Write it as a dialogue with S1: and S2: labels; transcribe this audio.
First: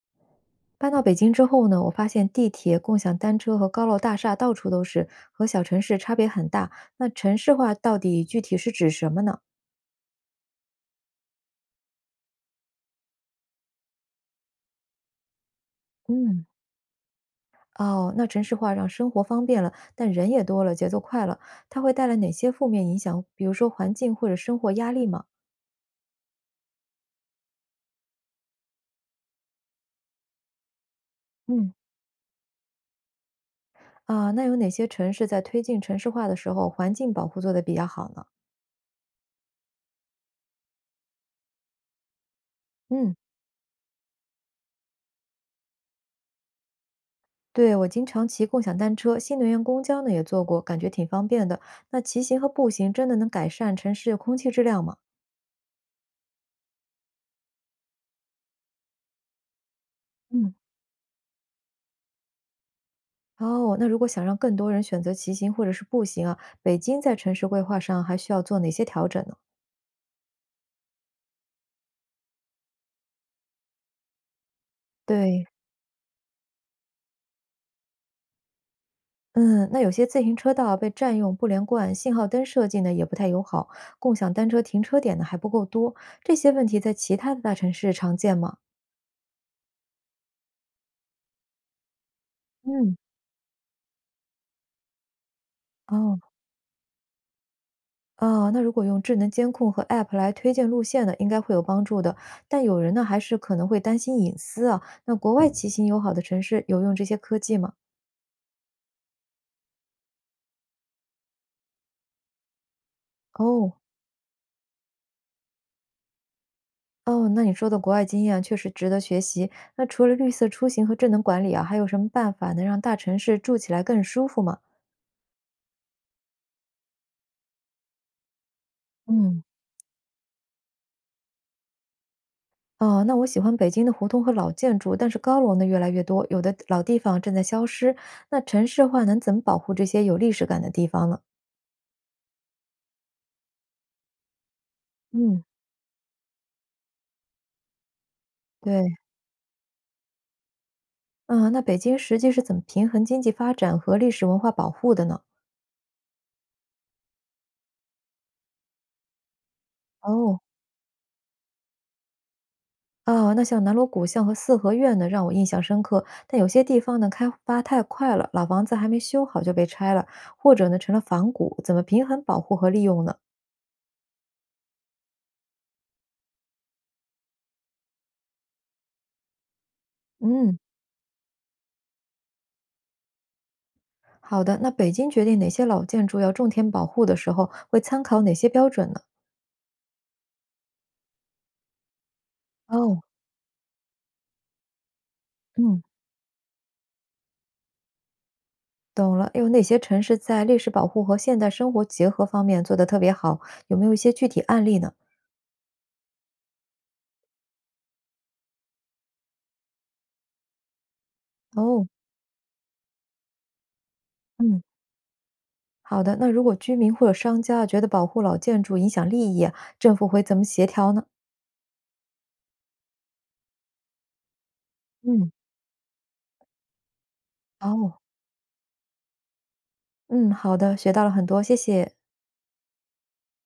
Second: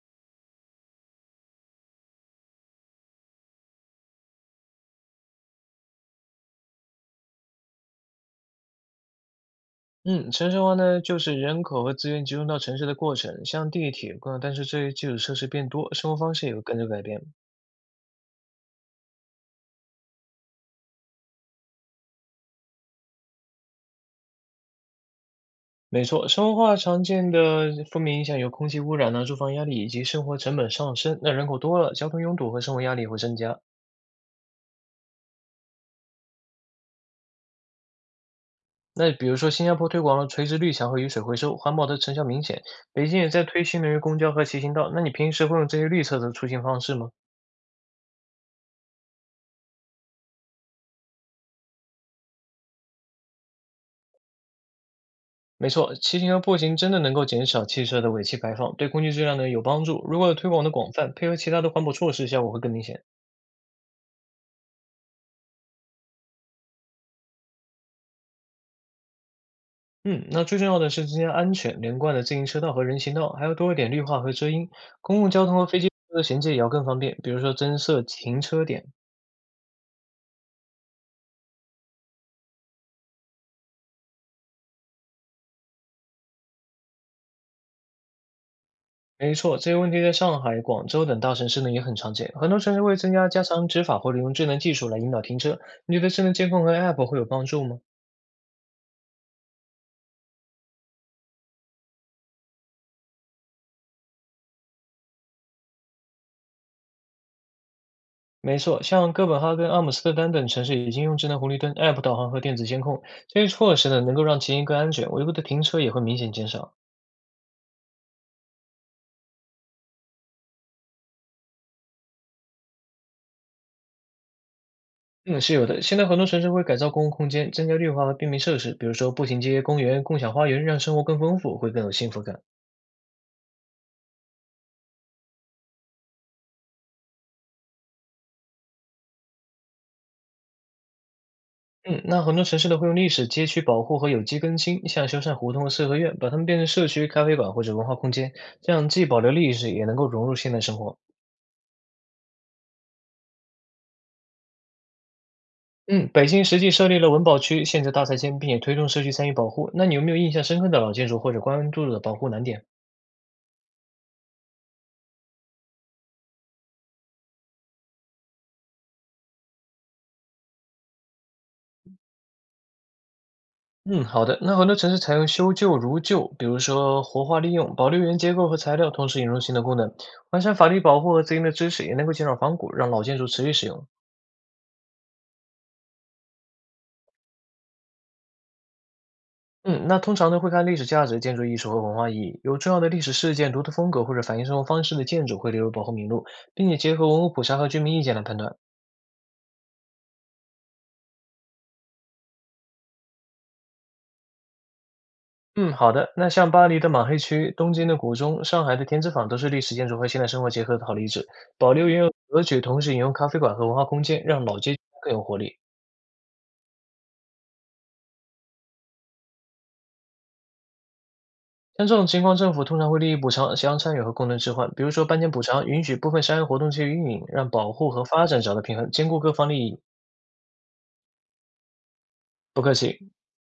S1: 搬到北京之后呢，我发现地铁、共享单车和高楼大厦到处都是，和小城市差别很大。那城市化到底具体是指什么呢？
S2: 嗯，城市化呢，就是人口和资源集中到城市的过程，像地铁、公但是这些基础设施变多，生活方
S1: 嗯，
S2: 式也会跟着改变。
S1: 哦，那城市化让生活方便了，但人也多了，节奏快了，它会带来哪些负面影响？比如说环境或者生活压力吗？
S2: 没错，生活化常见的负面影响有空气污染呢、住房压力以及生活成本上升。那人口
S1: 嗯
S2: 多了，交通拥堵和生活压力也会增加。
S1: 啊、那有哪些城市在推进城市化的时候，环境保护做得比较好呢？
S2: 那比如说，新加坡推广了垂直绿墙和雨水回收，环保的成效明显。北
S1: 嗯。
S2: 京也在推新能源公交和骑行道。那你平时会用这些绿色的出行方式吗？
S1: 对，我经常骑共享单车，新能源公交呢也坐过，感觉挺方便的。那骑行和步行真的能改善城市的空气质量吗？
S2: 没错，骑行和步行真的能够减少汽车的尾气排放，对空气质量呢有帮助。如果推
S1: 嗯，
S2: 广的广泛，配合其他的环保措施，效果会更明显。
S1: 哦，那如果想让更多人选择骑行或者是步行啊，北京在城市规划上还需要做哪些调整呢？
S2: 嗯，那最重要的是增加安全、连贯的自行车道和人行道，还要多一点绿化和遮阴。公共
S1: 对，
S2: 交通和飞机的衔接也要更方便，比如说增设停车点。
S1: 嗯，那有些自行车道啊被占用、不连贯，信号灯设计呢也不太友好，共享单车停车点呢还不够多，这些问题在其他的大城市常见吗？
S2: 没错，这些问题在上海、广州等大城市呢也很常见，很多城市
S1: 嗯。
S2: 会增加加强执法或者用智能技术来引导停车。你觉得
S1: 哦，
S2: 智能监控和 App 会有帮助吗？
S1: 哦，那如果用智能监控和 App 来推荐路线呢，应该会有帮助的。但有人呢，还是可能会担心隐私啊。那国外骑行友好的城市有用这些科技吗？
S2: 没错，像哥本哈根、阿姆斯特丹等城市已经用智能红绿灯、App 导航和电子监控这些措
S1: 哦
S2: 施呢，能够让骑行更安全，违规的停车也会明显减少。
S1: 哦，那你说的国外经验啊确实值得学习。那除了绿色出行和智能管理啊，还有什么办法能让大城市住起来更舒服吗？
S2: 嗯，是有的。现在很多城市会改造公共空间，增加绿化和便民设施，比如说步行
S1: 嗯，
S2: 街、公园、共享花园，让生活更丰富，会更有幸福感。
S1: 哦，那我喜欢北京的胡同和老建筑，但是高楼呢越来越多，有的老地方正在消失。那城市化能怎么保护这些有历史感的地方呢？
S2: 嗯，那很多城市呢会用历史街区保护和有机更新，像修缮
S1: 嗯，
S2: 胡同和四合院，把它们变成社区咖啡馆或者文化空间，这样
S1: 对。
S2: 既保留历史，也能够融入现代生活。
S1: 嗯，那北京实际是怎么平衡经济发展和历史文化保护的呢？
S2: 嗯，北京实际设立了文保区，限制大拆迁，并且推动社区参与保护。那你有没有印
S1: 哦，
S2: 象深刻的老建筑或者关注的保护难点？
S1: 哦，那像南锣鼓巷和四合院呢，让我印象深刻。但有些地方呢，开发太快了，老房子还没修好就被拆了，或者呢成了仿古，怎么平衡保护和利用呢？
S2: 嗯，好的。那很多城市采用修旧如旧，比如说活化利用，保留原结构和材料，同时引入新的功能，完善
S1: 嗯，
S2: 法律保护和资金的支持，也能够减少仿古，让老建筑持续使用。
S1: 好的。那北京决定哪些老建筑要重点保护的时候，会参考哪些标准呢？
S2: 嗯，那通常呢会看历史价值、建筑艺术和文化意义，有重要的历
S1: 哦，
S2: 史事件、独特风格或者反映生活方式的建筑会列入
S1: 嗯，
S2: 保护名录，并且结合文物普查和居民意见来判断。
S1: 懂了，有哪些城市在历史保护和现代生活结合方面做得特别好？有没有一些具体案例呢？
S2: 嗯，好的。那像巴黎的马黑区、东京的古钟、上海的天之坊，都是历史建筑和现代生活结合的好例子。保
S1: 哦，
S2: 留原有格局，同时引用咖啡馆和文化空间，让老
S1: 嗯。
S2: 街区更有活力。
S1: 好的，那如果居民或者商家觉得保护老建筑影响利益，政府会怎么协调呢？
S2: 像这种情况，政府通常会利益补偿、将参与和功能置换，比如说搬迁
S1: 嗯，
S2: 补偿，允许部分商业活动去运营，让保护
S1: 哦，
S2: 和发展找到平衡，兼顾各方利益。
S1: 嗯，好的，学到了很多，谢谢。
S2: 不客气。